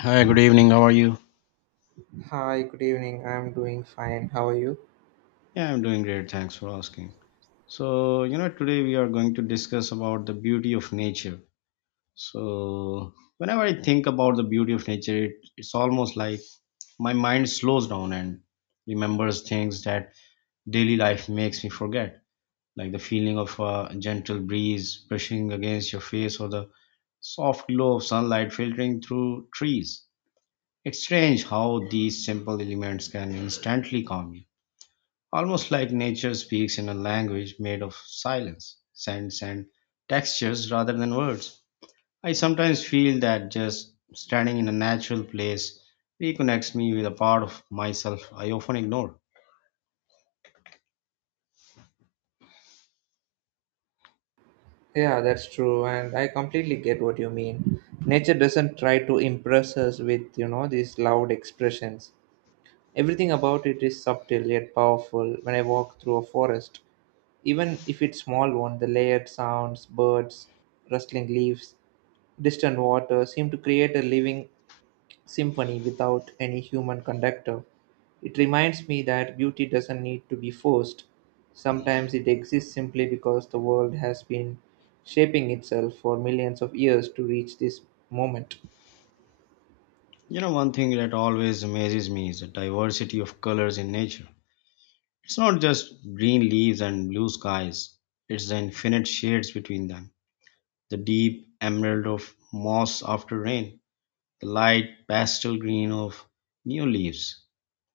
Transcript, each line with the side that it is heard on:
left: Hi, good evening. How are you?
right: Hi, good evening. I'm doing fine. How are you?
left: Yeah, I'm doing great. Thanks for asking. So, today we are going to discuss about the beauty of nature. So, whenever I think about the beauty of nature, it's almost like my mind slows down and remembers things that daily life makes me forget, like the feeling of a gentle breeze brushing against your face or the soft glow of sunlight filtering through trees. It's strange how these simple elements can instantly calm you. Almost like nature speaks in a language made of silence, scents, and textures rather than words. I sometimes feel that just standing in a natural place reconnects me with a part of myself I often ignore.
right: Yeah, that's true. And I completely get what you mean. Nature doesn't try to impress us with, you know, these loud expressions. Everything about it is subtle yet powerful. When I walk through a forest, even if it's small one, the layered sounds, birds, rustling leaves, distant water seem to create a living symphony without any human conductor. It reminds me that beauty doesn't need to be forced. Sometimes it exists simply because the world has been shaping itself for millions of years to reach this moment.
left: One thing that always amazes me is the diversity of colors in nature. It's not just green leaves and blue skies, it's the infinite shades between them. The deep emerald of moss after rain, the light pastel green of new leaves.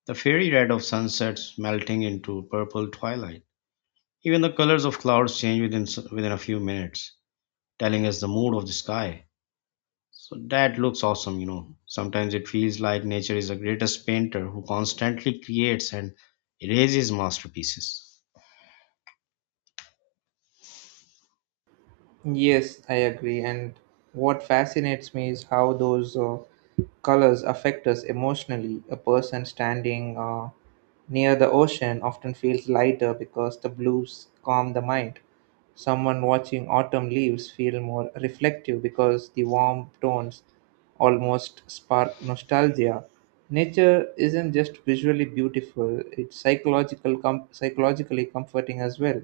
left: The fairy red of sunsets melting into purple twilight. Even the colors of clouds change within a few minutes, telling us the mood of the sky. So that looks awesome, Sometimes it feels like nature is the greatest painter who constantly creates and erases masterpieces.
right: Yes, I agree. And what fascinates me is how those colors affect us emotionally. A person standing near the ocean often feels lighter because the blues calm the mind. Someone watching autumn leaves feel more reflective because the warm tones almost spark nostalgia. Nature isn't just visually beautiful, it's psychologically comforting as well.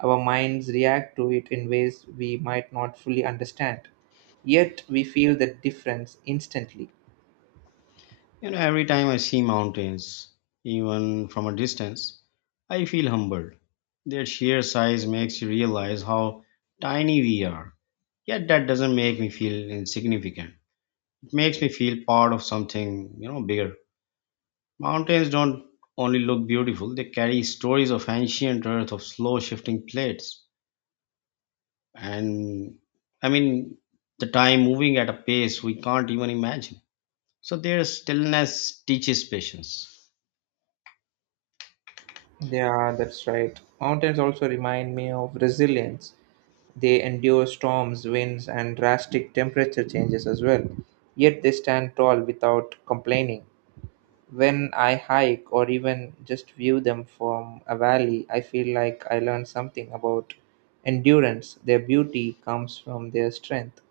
right: Our minds react to it in ways we might not fully understand, yet we feel the difference instantly.
left: Every time I see mountains, even from a distance, I feel humbled. Their sheer size makes you realize how tiny we are. Yet that doesn't make me feel insignificant. Makes me feel part of something, bigger. Mountains don't only look beautiful, they carry stories of ancient earth, of slow shifting plates. And I mean, the time moving at a pace we can't even imagine. So their stillness teaches patience.
right: Yeah, that's right. Mountains also remind me of resilience. They endure storms, winds, and drastic temperature changes as well, yet they stand tall without complaining. When I hike or even just view them from a valley, I feel like I learn something about endurance. Their beauty comes from their strength,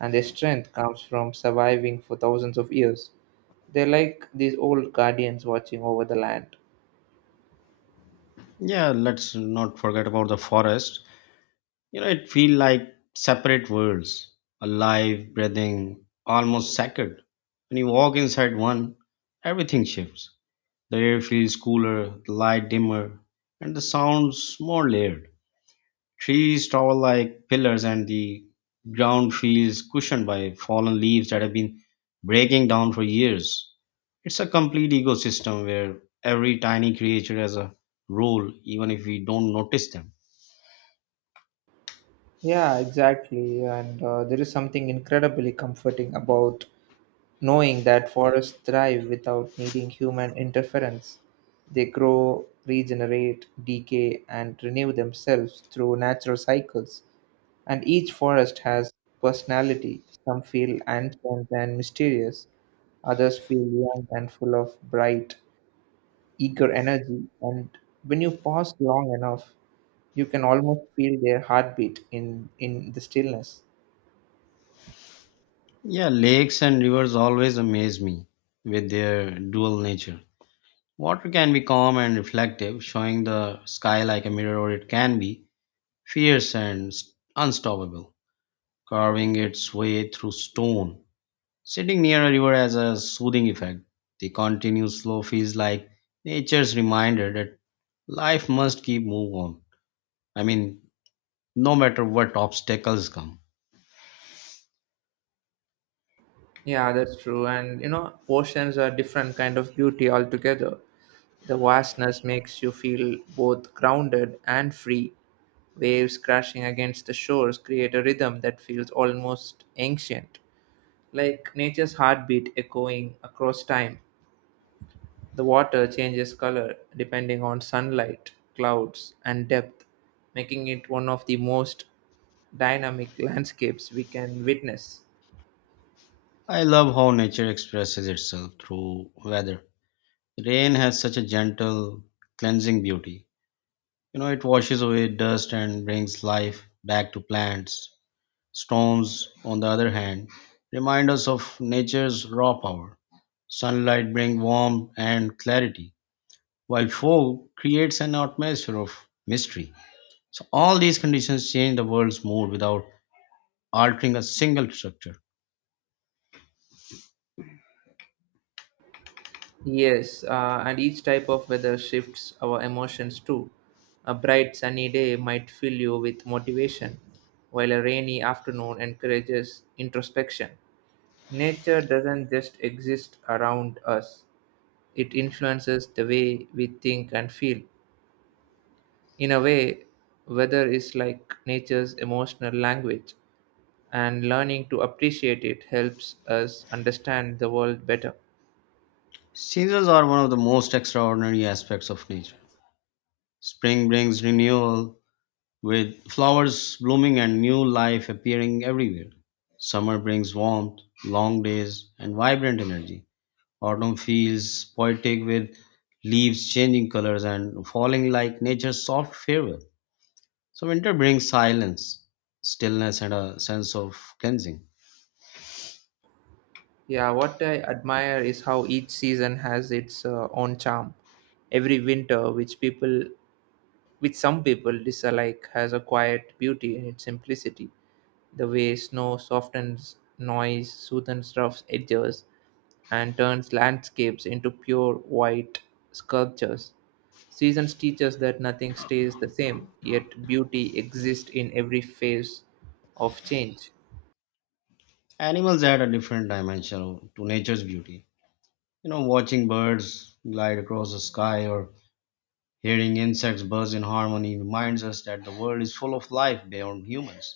right: and their strength comes from surviving for thousands of years. They're like these old guardians watching over the land.
left: Yeah, let's not forget about the forest. It feels like separate worlds, alive, breathing, almost sacred. When you walk inside one, everything shifts. The air feels cooler, the light dimmer, and the sounds more layered. Trees tower like pillars, and the ground feels cushioned by fallen leaves that have been breaking down for years. It's a complete ecosystem where every tiny creature has a role, even if we don't notice them.
right: Yeah, exactly. And there is something incredibly comforting about knowing that forests thrive without needing human interference. They grow, regenerate, decay, and renew themselves through natural cycles. And each forest has personality. Some feel ancient and mysterious, others feel young and full of bright, eager energy. And when you pause long enough, you can almost feel their heartbeat in the stillness.
left: Yeah, lakes and rivers always amaze me with their dual nature. Water can be calm and reflective, showing the sky like a mirror, or it can be fierce and unstoppable, carving its way through stone. Sitting near a river has a soothing effect. The continuous flow feels like nature's reminder that life must keep move on. I mean, no matter what obstacles come.
right: Yeah, that's true. And you know, oceans are different kind of beauty altogether. The vastness makes you feel both grounded and free. Waves crashing against the shores create a rhythm that feels almost ancient, like nature's heartbeat echoing across time. The water changes color depending on sunlight, clouds, and depth, making it one of the most dynamic landscapes we can witness.
left: I love how nature expresses itself through weather. Rain has such a gentle, cleansing beauty. It washes away dust and brings life back to plants. Storms, on the other hand, remind us of nature's raw power. Sunlight brings warmth and clarity, while fog creates an atmosphere of mystery. So, all these conditions change the world's mood without altering a single structure.
right: Yes, and each type of weather shifts our emotions too. A bright sunny day might fill you with motivation, while a rainy afternoon encourages introspection. Nature doesn't just exist around us, it influences the way we think and feel. In a way, weather is like nature's emotional language, and learning to appreciate it helps us understand the world better.
left: Seasons are one of the most extraordinary aspects of nature. Spring brings renewal, with flowers blooming and new life appearing everywhere. Summer brings warmth, long days, and vibrant energy. Autumn feels poetic with leaves changing colors and falling like nature's soft farewell. So winter brings silence, stillness, and a sense of cleansing.
right: Yeah, what I admire is how each season has its own charm. Every which some people dislike, has a quiet beauty in its simplicity. The way snow softens noise, soothes rough edges, and turns landscapes into pure white sculptures. Seasons teach us that nothing stays the same, yet beauty exists in every phase of change.
left: Animals add a different dimension to nature's beauty. Watching birds glide across the sky or hearing insects buzz in harmony reminds us that the world is full of life beyond humans.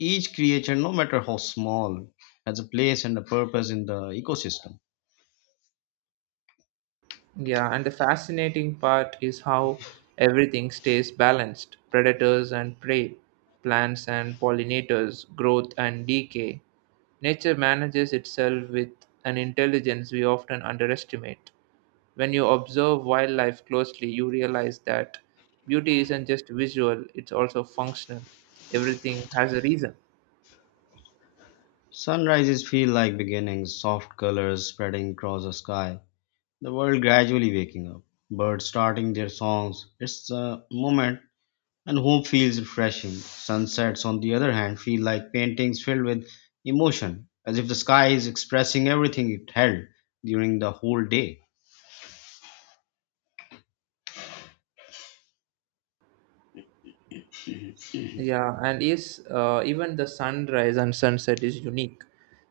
left: Each creature, no matter how small, has a place and a purpose in the ecosystem.
right: Yeah, and the fascinating part is how everything stays balanced predators and prey, plants and pollinators, growth and decay. Nature manages itself with an intelligence we often underestimate. When you observe wildlife closely, you realize that beauty isn't just visual, it's also functional. Everything has a reason.
left: Sunrises feel like beginnings, soft colors spreading across the sky, the world gradually waking up, birds starting their songs. It's a moment and hope feels refreshing. Sunsets, on the other hand, feel like paintings filled with emotion, as if the sky is expressing everything it held during the whole day.
right: Yeah, and is even the sunrise and sunset is unique.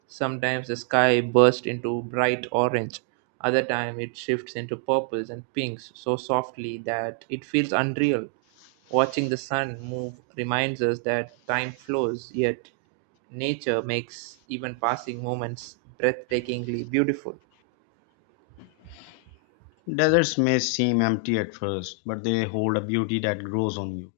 right: Sometimes the sky bursts into bright orange, other time it shifts into purples and pinks so softly that it feels unreal. Watching the sun move reminds us that time flows, yet nature makes even passing moments breathtakingly beautiful.
left: Deserts may seem empty at first, but they hold a beauty that grows on you.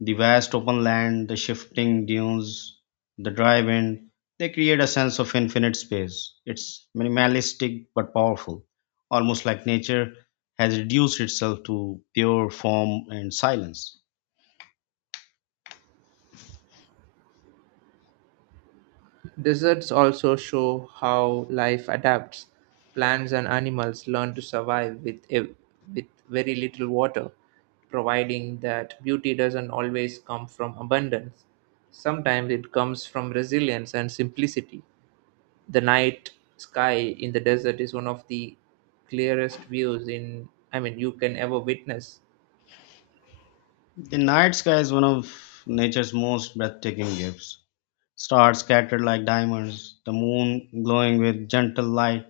left: The vast open land, the shifting dunes, the dry wind, they create a sense of infinite space. It's minimalistic but powerful, almost like nature has reduced itself to pure form and silence.
right: Deserts also show how life adapts. Plants and animals learn to survive with very little water, providing that beauty doesn't always come from abundance. Sometimes it comes from resilience and simplicity. The night sky in the desert is one of the clearest views in I mean you can ever witness.
left: The night sky is one of nature's most breathtaking gifts. Stars scattered like diamonds, the moon glowing with gentle light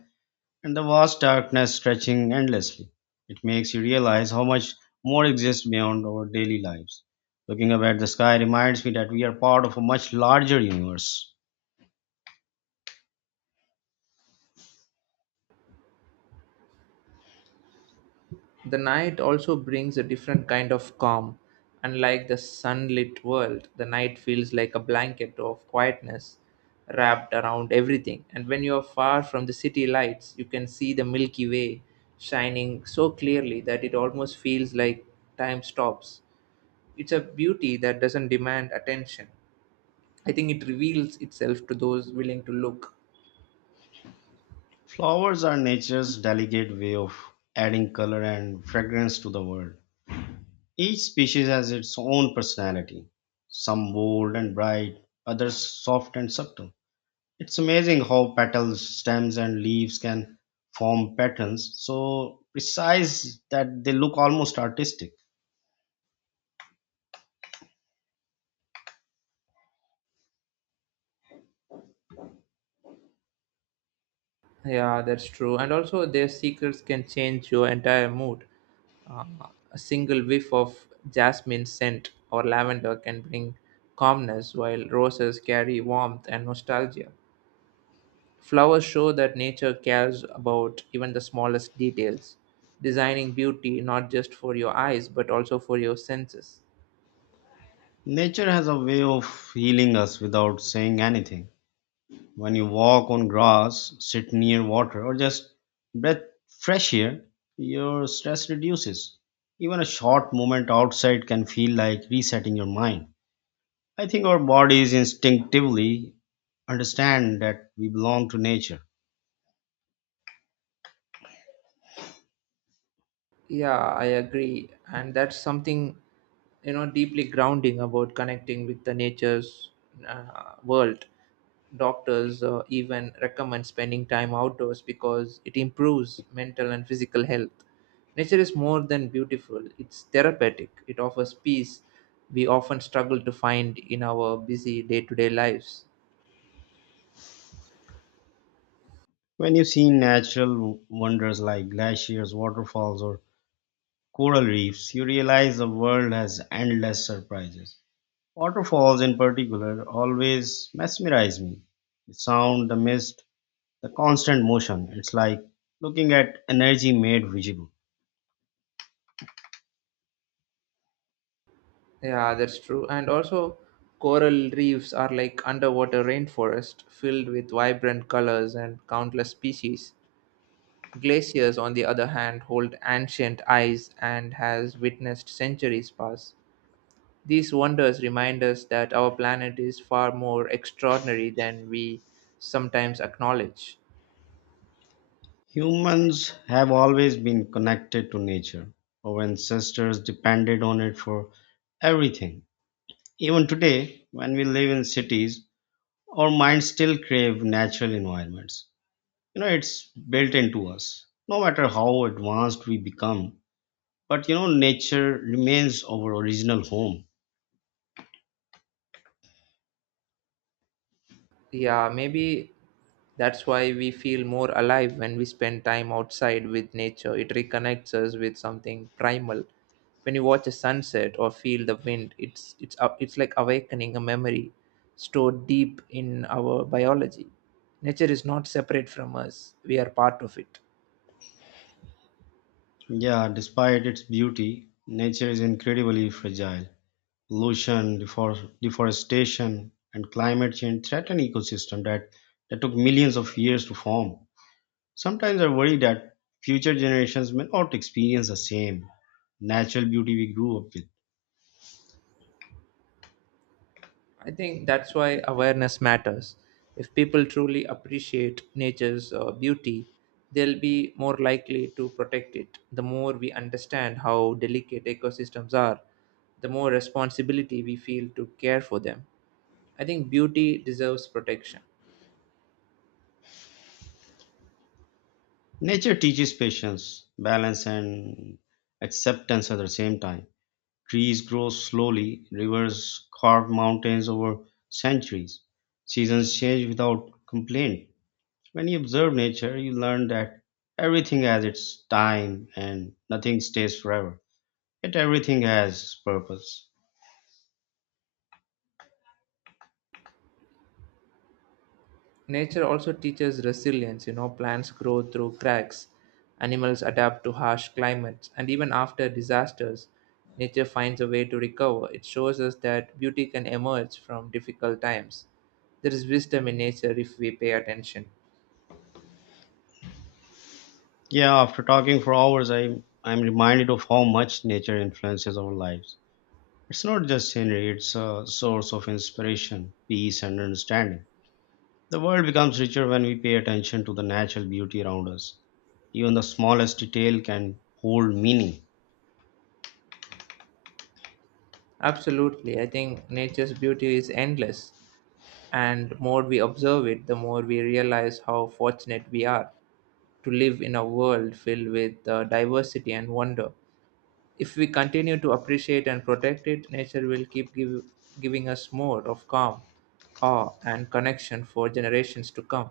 left: and the vast darkness stretching endlessly. It makes you realize how much more exists beyond our daily lives. Looking up at the sky reminds me that we are part of a much larger universe.
right: The night also brings a different kind of calm. Unlike the sunlit world, the night feels like a blanket of quietness wrapped around everything. And when you are far from the city lights, you can see the Milky Way shining so clearly that it almost feels like time stops. It's a beauty that doesn't demand attention. I think it reveals itself to those willing to look.
left: Flowers are nature's delicate way of adding color and fragrance to the world. Each species has its own personality, some bold and bright, others soft and subtle. It's amazing how petals, stems, and leaves can form patterns so precise that they look almost artistic.
right: Yeah, that's true. And also, their secrets can change your entire mood. Uh, a single whiff of jasmine scent or lavender can bring calmness, while roses carry warmth and nostalgia. Flowers show that nature cares about even the smallest details, designing beauty not just for your eyes but also for your senses.
left: Nature has a way of healing us without saying anything. When you walk on grass, sit near water, or just breathe fresh air, your stress reduces. Even a short moment outside can feel like resetting your mind. I think our bodies instinctively understand that we belong to nature.
right: Yeah, I agree. And that's something, you know, deeply grounding about connecting with the nature's world. Doctors even recommend spending time outdoors because it improves mental and physical health. Nature is more than beautiful, it's therapeutic. It offers peace we often struggle to find in our busy day to day lives.
left: When you see natural wonders like glaciers, waterfalls, or coral reefs, you realize the world has endless surprises. Waterfalls, in particular, always mesmerize me. The sound, the mist, the constant motion. It's like looking at energy made visible.
right: Yeah, that's true. And also, coral reefs are like underwater rainforest filled with vibrant colors and countless species. Glaciers, on the other hand, hold ancient ice and has witnessed centuries pass. These wonders remind us that our planet is far more extraordinary than we sometimes acknowledge.
left: Humans have always been connected to nature. Our ancestors depended on it for everything. Even today, when we live in cities, our minds still crave natural environments. It's built into us no matter how advanced we become, but nature remains our original home.
right: Yeah, maybe that's why we feel more alive when we spend time outside with nature. It reconnects us with something primal. When you watch a sunset or feel the wind, it's like awakening a memory stored deep in our biology. Nature is not separate from us. We are part of it.
left: Yeah, despite its beauty, nature is incredibly fragile. Pollution, deforestation, and climate change threaten ecosystems that took millions of years to form. Sometimes I worry that future generations may not experience the same natural beauty we grew up with.
right: I think that's why awareness matters. If people truly appreciate nature's beauty, they'll be more likely to protect it. The more we understand how delicate ecosystems are, the more responsibility we feel to care for them. I think beauty deserves protection.
left: Nature teaches patience, balance, and acceptance at the same time. Trees grow slowly, rivers carve mountains over centuries, seasons change without complaint. When you observe nature, you learn that everything has its time and nothing stays forever. Yet everything has purpose.
right: Nature also teaches resilience, you know, plants grow through cracks, animals adapt to harsh climates, and even after disasters, nature finds a way to recover. It shows us that beauty can emerge from difficult times. There is wisdom in nature if we pay attention.
left: Yeah, after talking for hours, I'm reminded of how much nature influences our lives. It's not just scenery, it's a source of inspiration, peace, and understanding. The world becomes richer when we pay attention to the natural beauty around us. Even the smallest detail can hold meaning.
right: Absolutely, I think nature's beauty is endless, and more we observe it, the more we realize how fortunate we are to live in a world filled with diversity and wonder. If we continue to appreciate and protect it, nature will giving us more of calm, awe, and connection for generations to come.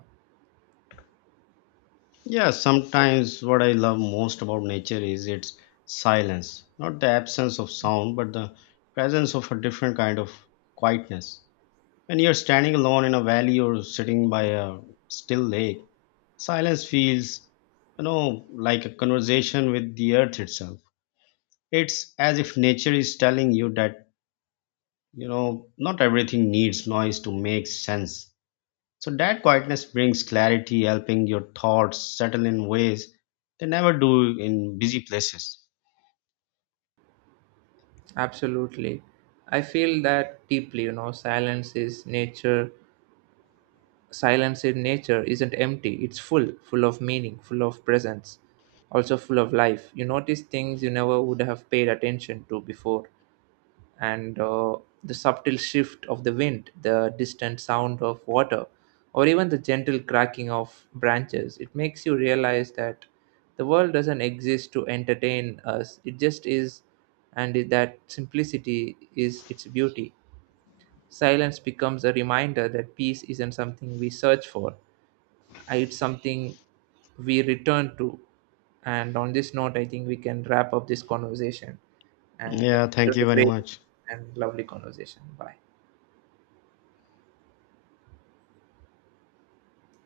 left: Yeah, sometimes what I love most about nature is its silence. Not the absence of sound, but the presence of a different kind of quietness. When you're standing alone in a valley or sitting by a still lake, silence feels, like a conversation with the earth itself. It's as if nature is telling you that, not everything needs noise to make sense. So that quietness brings clarity, helping your thoughts settle in ways they never do in busy places.
right: Absolutely. I feel that deeply, you know, silence is nature. Silence in nature isn't empty, it's full, full of meaning, full of presence, also full of life. You notice things you never would have paid attention to before. And the subtle shift of the wind, the distant sound of water, or even the gentle cracking of branches, it makes you realize that the world doesn't exist to entertain us, it just is, and that simplicity is its beauty. Silence becomes a reminder that peace isn't something we search for, it's something we return to. And on this note, I think we can wrap up this conversation. And
left: Yeah,
right: it
left: thank
right: was a
left: you very
right: great
left: much.
right: and lovely conversation. Bye.